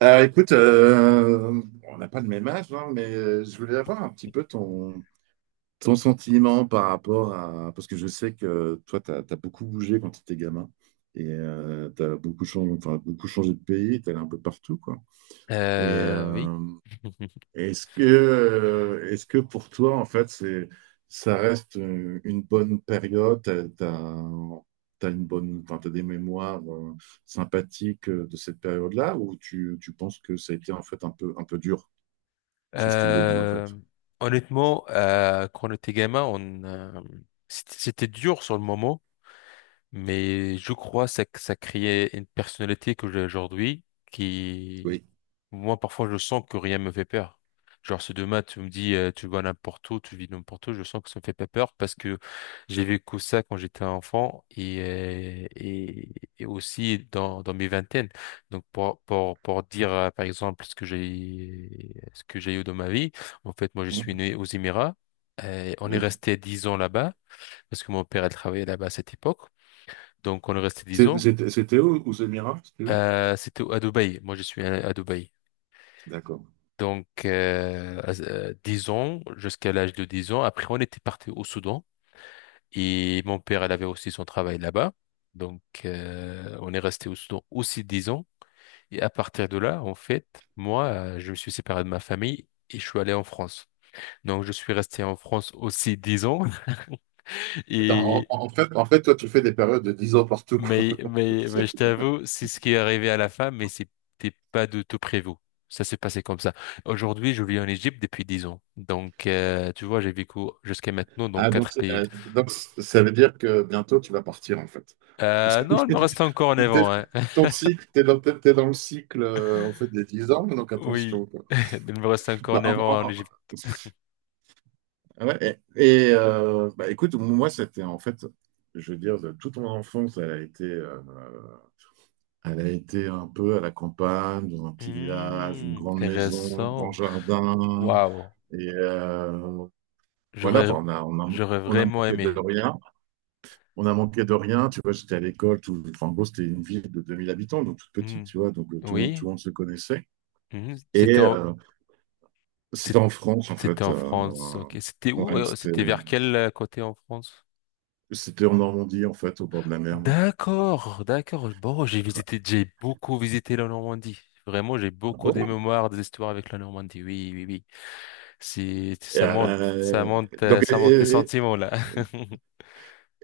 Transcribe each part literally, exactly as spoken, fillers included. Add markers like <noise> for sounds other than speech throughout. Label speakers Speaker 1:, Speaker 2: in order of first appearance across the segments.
Speaker 1: Alors écoute, euh, on n'a pas le même âge, hein, mais euh, je voulais avoir un petit peu ton, ton sentiment par rapport à. Parce que je sais que toi, tu as beaucoup bougé quand tu étais gamin. Et tu as beaucoup changé, enfin, beaucoup changé de pays, tu allé un peu partout, quoi. Et
Speaker 2: Euh, oui.
Speaker 1: euh,
Speaker 2: <laughs>
Speaker 1: est-ce que, euh, est-ce que pour toi, en fait, c'est, ça reste euh, une bonne période, t'as, t'as, t'as une bonne, enfin, t'as des mémoires euh, sympathiques euh, de cette période-là, ou tu, tu penses que ça a été en fait un peu, un peu dur, ce style de vie, en fait?
Speaker 2: Euh, Honnêtement, euh, quand on était gamin, on, euh, c'était c'était dur sur le moment, mais je crois que ça, ça créait une personnalité que j'ai aujourd'hui qui,
Speaker 1: Oui.
Speaker 2: Moi, parfois, je sens que rien me fait peur. Genre, si demain, tu me dis, euh, tu vas n'importe où, tu vis n'importe où, je sens que ça me fait pas peur parce que j'ai vécu ça quand j'étais enfant et, euh, et, et aussi dans, dans mes vingtaines. Donc, pour, pour, pour dire, euh, par exemple, ce que j'ai, ce que j'ai eu dans ma vie, en fait, moi, je suis
Speaker 1: Mhm.
Speaker 2: né aux Émirats. Euh, on est
Speaker 1: Oui.
Speaker 2: resté dix ans là-bas parce que mon père, elle travaillait là-bas à cette époque. Donc, on est resté dix
Speaker 1: C'est-
Speaker 2: ans.
Speaker 1: C'était où?
Speaker 2: Euh, c'était à Dubaï. Moi, je suis à à Dubaï.
Speaker 1: D'accord.
Speaker 2: Donc, euh, à- euh, dix ans, jusqu'à l'âge de dix ans. Après, on était parti au Soudan et mon père, elle avait aussi son travail là-bas. Donc, euh, on est resté au Soudan aussi dix ans. Et à partir de là, en fait, moi, euh, je me suis séparé de ma famille et je suis allé en France. Donc, je suis resté en France aussi dix ans. <laughs>
Speaker 1: Attends, en,
Speaker 2: Et
Speaker 1: en fait, en fait, toi, tu fais des périodes de dix ans partout, quoi.
Speaker 2: Mais, mais, mais je
Speaker 1: <laughs>
Speaker 2: t'avoue, c'est ce qui est arrivé à la fin, mais c'était pas du tout prévu. Ça s'est passé comme ça. Aujourd'hui, je vis en Égypte depuis dix ans. Donc, euh, tu vois, j'ai vécu jusqu'à maintenant dans
Speaker 1: Ah, donc,
Speaker 2: quatre pays.
Speaker 1: euh, donc, ça veut dire que bientôt, tu vas partir, en fait. Parce
Speaker 2: Euh,
Speaker 1: que
Speaker 2: non, il me reste encore
Speaker 1: <laughs>
Speaker 2: neuf
Speaker 1: t'es-
Speaker 2: ans, hein. <laughs>
Speaker 1: ton cycle, t'es dans, t'es dans le cycle, euh, en fait, des dix ans, donc
Speaker 2: Oui,
Speaker 1: attention, quoi.
Speaker 2: <laughs> il me reste encore
Speaker 1: Bah,
Speaker 2: neuf
Speaker 1: en-
Speaker 2: ans en
Speaker 1: en-
Speaker 2: Égypte.
Speaker 1: en- ouais, et et, euh, bah, écoute, moi, c'était en fait, je veux dire, de toute mon enfance, elle a été, euh, elle a été un peu à la campagne, dans un petit village, une
Speaker 2: Hmm,
Speaker 1: grande maison, un grand
Speaker 2: intéressant.
Speaker 1: jardin.
Speaker 2: Waouh.
Speaker 1: Et, euh, Voilà,
Speaker 2: J'aurais,
Speaker 1: enfin, on a, on a,
Speaker 2: j'aurais
Speaker 1: on a
Speaker 2: vraiment
Speaker 1: manqué de
Speaker 2: aimé.
Speaker 1: rien. On a manqué de rien. Tu vois, j'étais à l'école. Tout, enfin, en gros, c'était une ville de deux mille habitants, donc toute
Speaker 2: Hmm.
Speaker 1: petite, tu vois. Donc, euh, tout le monde, tout
Speaker 2: Oui.
Speaker 1: le monde se connaissait.
Speaker 2: Hmm. C'était
Speaker 1: Et
Speaker 2: en,
Speaker 1: euh, c'était
Speaker 2: c'est-
Speaker 1: en France, en
Speaker 2: c'était
Speaker 1: fait.
Speaker 2: en France.
Speaker 1: euh,
Speaker 2: Ok. C'était où?
Speaker 1: ouais,
Speaker 2: euh,
Speaker 1: c'était,
Speaker 2: C'était vers quel euh, côté en France?
Speaker 1: c'était en Normandie, en fait, au bord de la mer.
Speaker 2: D'accord, d'accord. Bon, j'ai visité, j'ai beaucoup visité la Normandie. Vraiment, j'ai
Speaker 1: Ah
Speaker 2: beaucoup des
Speaker 1: bon?
Speaker 2: mémoires, des histoires avec la Normandie. Oui, oui, oui. C'est,
Speaker 1: Et,
Speaker 2: ça monte, ça
Speaker 1: euh,
Speaker 2: monte, euh,
Speaker 1: donc,
Speaker 2: ça monte les
Speaker 1: et, et-
Speaker 2: sentiments là. <laughs>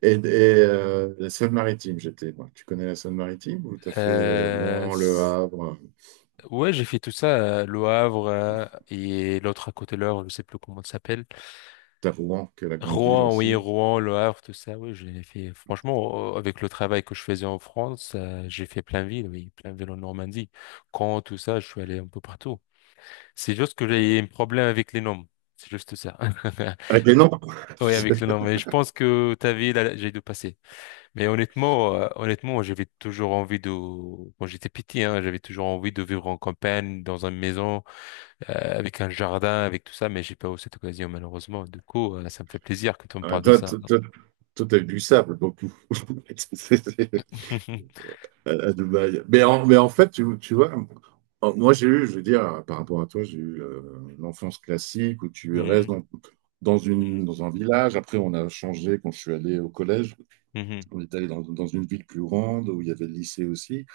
Speaker 1: et- et, euh, la Seine-Maritime, j'étais, moi. Tu connais la Seine-Maritime? Ou t'as fait euh,
Speaker 2: Euh,
Speaker 1: Rouen, Le
Speaker 2: s-
Speaker 1: Havre?
Speaker 2: ouais, j'ai fait tout ça, euh, Le Havre euh, et l'autre à côté de Le Havre, je sais plus comment ça s'appelle.
Speaker 1: T'as Rouen, qui est la grande ville
Speaker 2: Rouen, oui,
Speaker 1: aussi.
Speaker 2: Rouen, Le Havre, tout ça. Oui, j'ai fait. Franchement, euh, avec le travail que je faisais en France, euh, j'ai fait plein de villes, oui, plein de villes en Normandie. Caen, tout ça, je suis allé un peu partout. C'est juste que j'ai un problème avec les noms. C'est juste ça. <laughs>
Speaker 1: Avec les noms.
Speaker 2: Oui, avec
Speaker 1: <laughs>
Speaker 2: les noms. Mais je pense que ta vie, là, j'ai dû passer. Mais honnêtement, euh, honnêtement, j'avais toujours envie de, quand j'étais petit, hein, j'avais toujours envie de vivre en campagne, dans une maison, euh, avec un jardin, avec tout ça. Mais j'ai pas eu cette occasion, malheureusement. Du coup, euh, ça me fait plaisir quand on me
Speaker 1: Ah,
Speaker 2: parle de
Speaker 1: Toi,
Speaker 2: ça.
Speaker 1: toi, toi, toi, t'as eu du sable beaucoup <laughs> C'est- c'est-
Speaker 2: <laughs>
Speaker 1: à à Dubaï. Mais en, mais en fait, tu, tu vois, en- moi j'ai eu, je veux dire, par rapport à toi, j'ai eu euh, l'enfance classique où tu restes
Speaker 2: Mhm.
Speaker 1: dans, dans une, dans un village. Après, on a changé quand je suis allé au collège.
Speaker 2: Mhm.
Speaker 1: On est allé dans, dans une ville plus grande où il y avait le lycée aussi.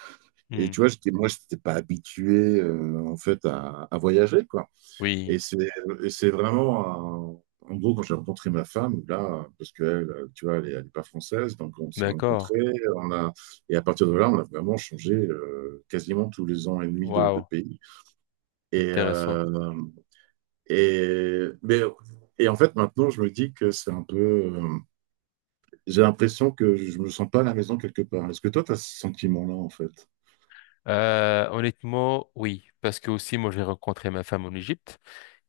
Speaker 1: Et
Speaker 2: Mhm.
Speaker 1: tu vois, j'étais- moi, je n'étais pas habitué euh, en fait à, à voyager, quoi. Et
Speaker 2: Oui.
Speaker 1: c'est et c'est vraiment un- En gros, quand j'ai rencontré ma femme, là, parce qu'elle, tu vois, elle n'est pas française, donc on s'est
Speaker 2: D'accord.
Speaker 1: rencontrés, on a, et à partir de là, on a vraiment changé euh, quasiment tous les ans et demi de, de
Speaker 2: Waouh.
Speaker 1: pays. Et,
Speaker 2: Intéressant.
Speaker 1: euh, et, mais, et en fait, maintenant, je me dis que c'est un peu. Euh, j'ai l'impression que je me sens pas à la maison quelque part. Est-ce que toi, tu as ce sentiment-là, en fait?
Speaker 2: Euh, honnêtement, oui. Parce que aussi, moi, j'ai rencontré ma femme en Égypte.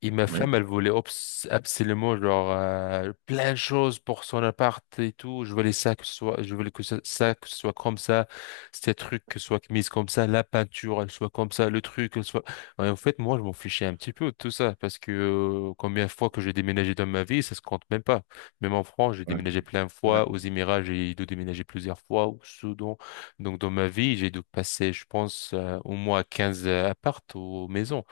Speaker 2: Et ma
Speaker 1: Oui.
Speaker 2: femme, elle voulait obs- absolument genre euh, plein de choses pour son appart et tout. Je voulais ça que ce soit, je voulais que ça, ça, que ce soit comme ça, ces trucs que ce soit mise comme ça, la peinture elle soit comme ça, le truc elle soit. Ouais, en fait, moi, je m'en fichais un petit peu de tout ça parce que euh, combien de fois que j'ai déménagé dans ma vie, ça se compte même pas. Même en France, j'ai
Speaker 1: Ouais,
Speaker 2: déménagé plein de
Speaker 1: ouais,
Speaker 2: fois. Aux Émirats, j'ai dû déménager plusieurs fois. Au Soudan, donc dans ma vie, j'ai dû passer, je pense, euh, au moins quinze apparts aux maisons.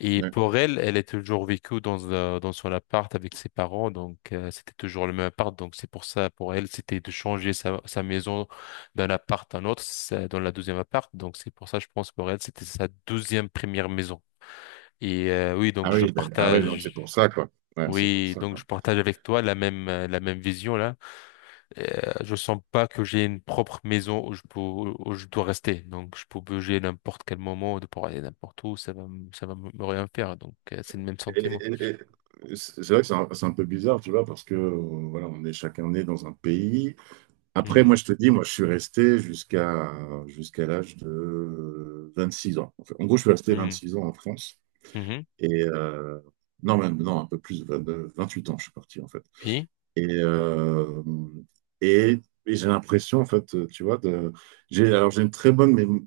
Speaker 2: Et
Speaker 1: ouais.
Speaker 2: pour elle, elle est toujours vécue dans, euh, dans son appart avec ses parents, donc euh, c'était toujours le même appart. Donc c'est pour ça, pour elle, c'était de changer sa, sa maison d'un appart à un autre, ça- dans la deuxième appart. Donc c'est pour ça, je pense, pour elle, c'était sa deuxième première maison. Et euh, oui,
Speaker 1: Ah
Speaker 2: donc je
Speaker 1: oui, d'ac- ah oui, donc c'est pour
Speaker 2: partage,
Speaker 1: ça, quoi. Ouais, c'est pour
Speaker 2: oui,
Speaker 1: ça,
Speaker 2: donc je
Speaker 1: quoi.
Speaker 2: partage avec toi la même euh, la même vision là. Euh, je sens pas que j'ai une propre maison où je peux où je dois rester. Donc je peux bouger n'importe quel moment, de pouvoir aller n'importe où, ça va m- ça va me me rien faire. Donc euh, c'est le même
Speaker 1: Et-
Speaker 2: sentiment.
Speaker 1: et- et- C'est c'est vrai que c'est un, c'est un peu bizarre, tu vois, parce que euh, voilà, on est chacun né dans un pays. Après,
Speaker 2: Hmm.
Speaker 1: moi, je te dis, moi, je suis resté jusqu'à jusqu'à l'âge de euh, six ans. En fait, en gros, je suis resté vingt
Speaker 2: Hmm.
Speaker 1: six ans en France.
Speaker 2: Mhm.
Speaker 1: Et euh, non, même, non, un peu plus, vingt vingt huit ans, je suis parti, en fait.
Speaker 2: Oui.
Speaker 1: Et, euh, et, et j'ai l'impression, en fait, tu vois, de, j'ai, alors j'ai une très bonne mémoire,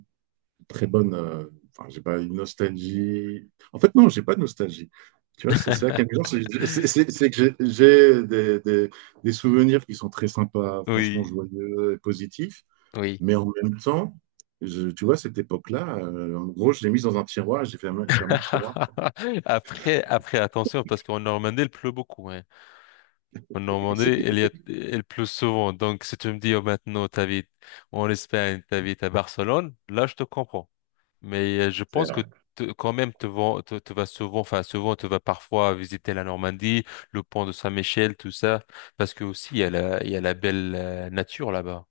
Speaker 1: très bonne. euh, Enfin, j'ai pas une nostalgie. En fait, non, j'ai pas de nostalgie. Tu vois, c'est ça qui est amusant,
Speaker 2: <laughs>
Speaker 1: c'est c'est- c'est- c'est que j'ai j'ai des, des- des souvenirs qui sont très sympas, franchement
Speaker 2: Oui.
Speaker 1: joyeux et positifs,
Speaker 2: Oui.
Speaker 1: mais en même temps, je- tu vois, cette époque-là, euh, en gros, je l'ai mise dans un tiroir, et j'ai fermé, fermé le tiroir.
Speaker 2: <laughs> Après, après, attention, parce qu'en Normandie, il pleut beaucoup, hein. En Normandie, il y a,
Speaker 1: <laughs>
Speaker 2: il pleut souvent. Donc, si tu me dis oh, maintenant, t'habites en Espagne, t'habites à Barcelone, là, je te comprends. Mais euh, je
Speaker 1: C'est
Speaker 2: pense que
Speaker 1: vrai.
Speaker 2: te- quand même, tu vas, tu, tu vas souvent, enfin, souvent, tu vas parfois visiter la Normandie, le pont de Saint-Michel, tout ça, parce que aussi, il y a la, il y a la belle euh, nature là-bas.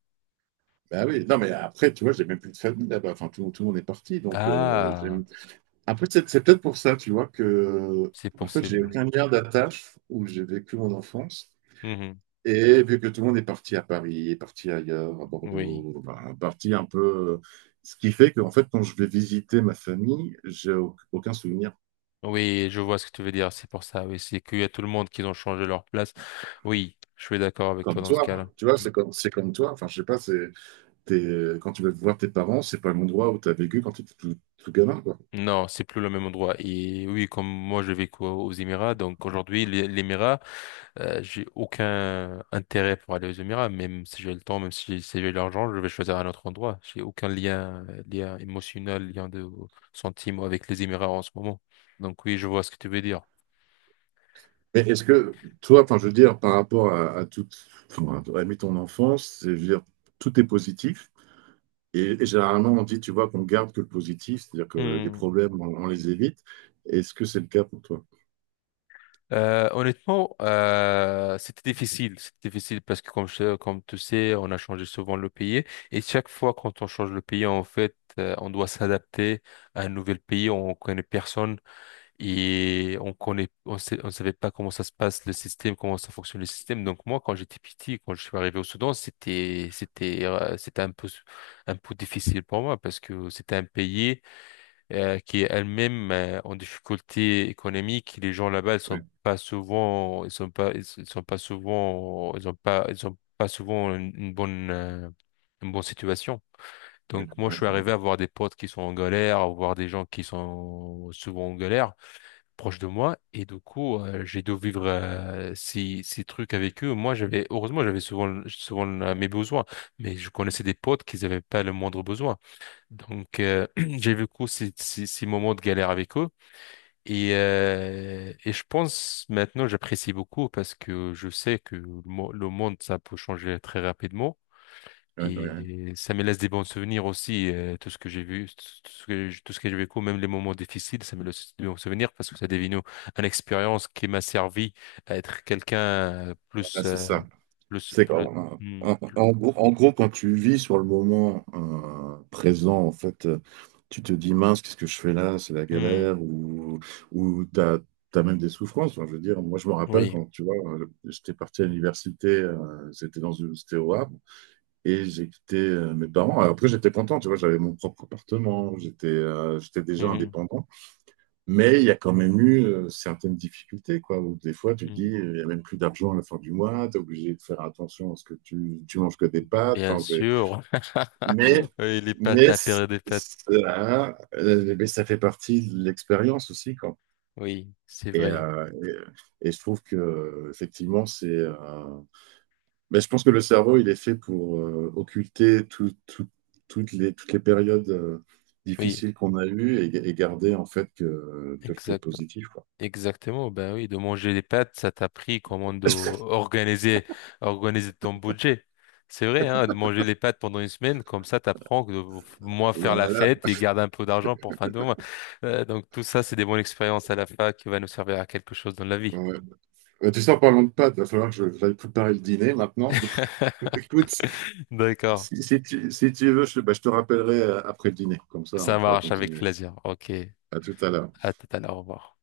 Speaker 1: Bah oui, non, mais après, tu vois, j'ai même plus de famille là-bas, enfin, tout, tout le monde est parti, donc euh, j'ai-
Speaker 2: Ah.
Speaker 1: Après, c'est c'est peut-être pour ça, tu vois, que,
Speaker 2: C'est
Speaker 1: en fait, j'ai
Speaker 2: possible.
Speaker 1: aucun lien d'attache où j'ai vécu mon enfance.
Speaker 2: Mhm.
Speaker 1: Et vu que tout le monde est parti à Paris, est parti ailleurs, à
Speaker 2: Oui.
Speaker 1: Bordeaux, bah, parti un peu. Ce qui fait qu'en fait, quand je vais visiter ma famille, j'ai au- aucun souvenir.
Speaker 2: Oui, je vois ce que tu veux dire. C'est pour ça. Oui, c'est qu'il y a tout le monde qui ont changé leur place. Oui, je suis d'accord avec toi
Speaker 1: Comme
Speaker 2: dans ce cas-là.
Speaker 1: toi, tu vois, c'est comme, c'est comme toi. Enfin, je sais pas, c'est, t'es- quand tu vas voir tes parents, c'est pas l'endroit où tu as vécu quand tu étais tout, tout gamin, quoi.
Speaker 2: Non, c'est plus le même endroit. Et oui, comme moi, j'ai vécu aux aux Émirats. Donc aujourd'hui, les- l'Émirat, euh, j'ai aucun intérêt pour aller aux Émirats. Même si j'ai le temps, même si j'ai si j'ai l'argent, je vais choisir un autre endroit. J'ai aucun lien, euh, lien émotionnel, lien de sentiment avec les Émirats en ce moment. Donc oui, je vois ce que tu veux dire.
Speaker 1: Et est-ce que toi, enfin, je veux dire, par rapport à, à toute, enfin, à, à ton enfance, c'est, je veux dire, tout est positif. Et, et généralement, on dit, tu vois, qu'on garde que le positif, c'est-à-dire que les problèmes, on, on les évite. Est-ce que c'est le cas pour toi?
Speaker 2: Euh, honnêtement, euh, c'était difficile. C'était difficile parce que comme, je- comme tu sais, on a changé souvent le pays et chaque fois quand on change le pays, en fait, euh, on doit s'adapter à un nouvel pays. On connaît personne et on connaît, on sait, on savait pas comment ça se passe le système, comment ça fonctionne le système. Donc moi, quand j'étais petit, quand je suis arrivé au Soudan, c'était, c'était, euh, c'était un peu, un peu difficile pour moi parce que c'était un pays euh, qui est elle-même euh, en difficulté économique. Les gens là-bas, ils sont
Speaker 1: Ouais,
Speaker 2: pas souvent, ils sont pas, ils sont ils sont pas souvent, ils ont pas, ils ont pas souvent une, une bonne, euh, une bonne situation.
Speaker 1: ouais,
Speaker 2: Donc moi, je
Speaker 1: ouais,
Speaker 2: suis
Speaker 1: ouais,
Speaker 2: arrivé à voir des potes qui sont en galère, à voir des gens qui sont souvent en galère, proche de moi, et du coup, euh, j'ai dû vivre euh, ces, ces trucs avec eux. Moi, j'avais, heureusement, j'avais souvent, souvent euh, mes besoins, mais je connaissais des potes qui n'avaient pas le moindre besoin. Donc, euh, <clears throat> j'ai vécu ces, ces, ces moments de galère avec eux. Et, euh, et je pense maintenant, j'apprécie beaucoup parce que je sais que le, mo- le monde, ça peut changer très rapidement.
Speaker 1: ouais, ouais. Ouais.
Speaker 2: Et ça me laisse des bons souvenirs aussi, euh, tout ce que j'ai vu, tout ce que, j'ai- tout ce que j'ai vécu, même les moments difficiles, ça me laisse des bons souvenirs parce que ça devenu une expérience qui m'a servi à être quelqu'un, euh, plus,
Speaker 1: Voilà, c'est
Speaker 2: euh,
Speaker 1: ça.
Speaker 2: plus,
Speaker 1: C'est
Speaker 2: plus,
Speaker 1: en,
Speaker 2: hmm,
Speaker 1: en-
Speaker 2: plus-
Speaker 1: en gros, en gros, quand tu vis sur le moment euh, présent, en fait, euh, tu te dis mince, qu'est-ce que je fais là? C'est la
Speaker 2: hmm,
Speaker 1: galère ou ou t'as as même des souffrances. Enfin, je veux dire, moi, je me rappelle
Speaker 2: oui.
Speaker 1: quand tu vois, euh, j'étais parti à l'université, euh, c'était dans une, c'était au Havre et j'ai quitté euh, mes parents. Alors, après, j'étais content, tu vois, j'avais mon propre appartement, j'étais euh, j'étais déjà
Speaker 2: Mhm,
Speaker 1: indépendant. Mais il y a quand même eu euh, certaines difficultés, quoi, où des fois tu te dis,
Speaker 2: mhm.
Speaker 1: euh, il n'y a même plus d'argent à la fin du mois, tu es obligé de faire attention à ce que tu, tu manges que des pâtes.
Speaker 2: Bien
Speaker 1: Enfin, c'est-
Speaker 2: sûr. <laughs>
Speaker 1: mais,
Speaker 2: Oui, les pâtes,
Speaker 1: mais,
Speaker 2: la
Speaker 1: c-
Speaker 2: période des pâtes.
Speaker 1: ça, euh, mais ça fait partie de l'expérience aussi, quoi.
Speaker 2: Oui, c'est
Speaker 1: Et,
Speaker 2: vrai.
Speaker 1: euh, et, et je trouve que, effectivement, c'est. euh, Mais je pense que le cerveau, il est fait pour euh, occulter tout- tout- toutes les, toutes les périodes euh,
Speaker 2: Oui,
Speaker 1: difficiles qu'on a eues et, et garder, en fait, que, que, que
Speaker 2: exact.
Speaker 1: positif, quoi.
Speaker 2: Exactement. Ben oui, de manger des pâtes, ça t'a pris comment de
Speaker 1: <laughs>
Speaker 2: organiser, organiser ton budget. C'est vrai, hein, de manger les pâtes pendant une semaine, comme ça, t'apprends que de f- moins faire
Speaker 1: Bah,
Speaker 2: la
Speaker 1: voilà,
Speaker 2: fête et garder un peu d'argent pour fin de mois. Euh, donc tout ça, c'est des bonnes expériences à la fac qui va nous servir à quelque chose dans la vie.
Speaker 1: ouais. Ouais. Bah, tu sais, en parlant de pâtes, il va falloir que je j'aille préparer le dîner maintenant. <laughs> Donc,
Speaker 2: <laughs>
Speaker 1: écoute,
Speaker 2: D'accord.
Speaker 1: si, si tu, si tu veux, je, bah, je te rappellerai euh, après le dîner. Comme ça,
Speaker 2: Ça
Speaker 1: on pourra
Speaker 2: marche avec
Speaker 1: continuer.
Speaker 2: plaisir. Ok.
Speaker 1: À tout à l'heure.
Speaker 2: À tout à l'heure. Au revoir.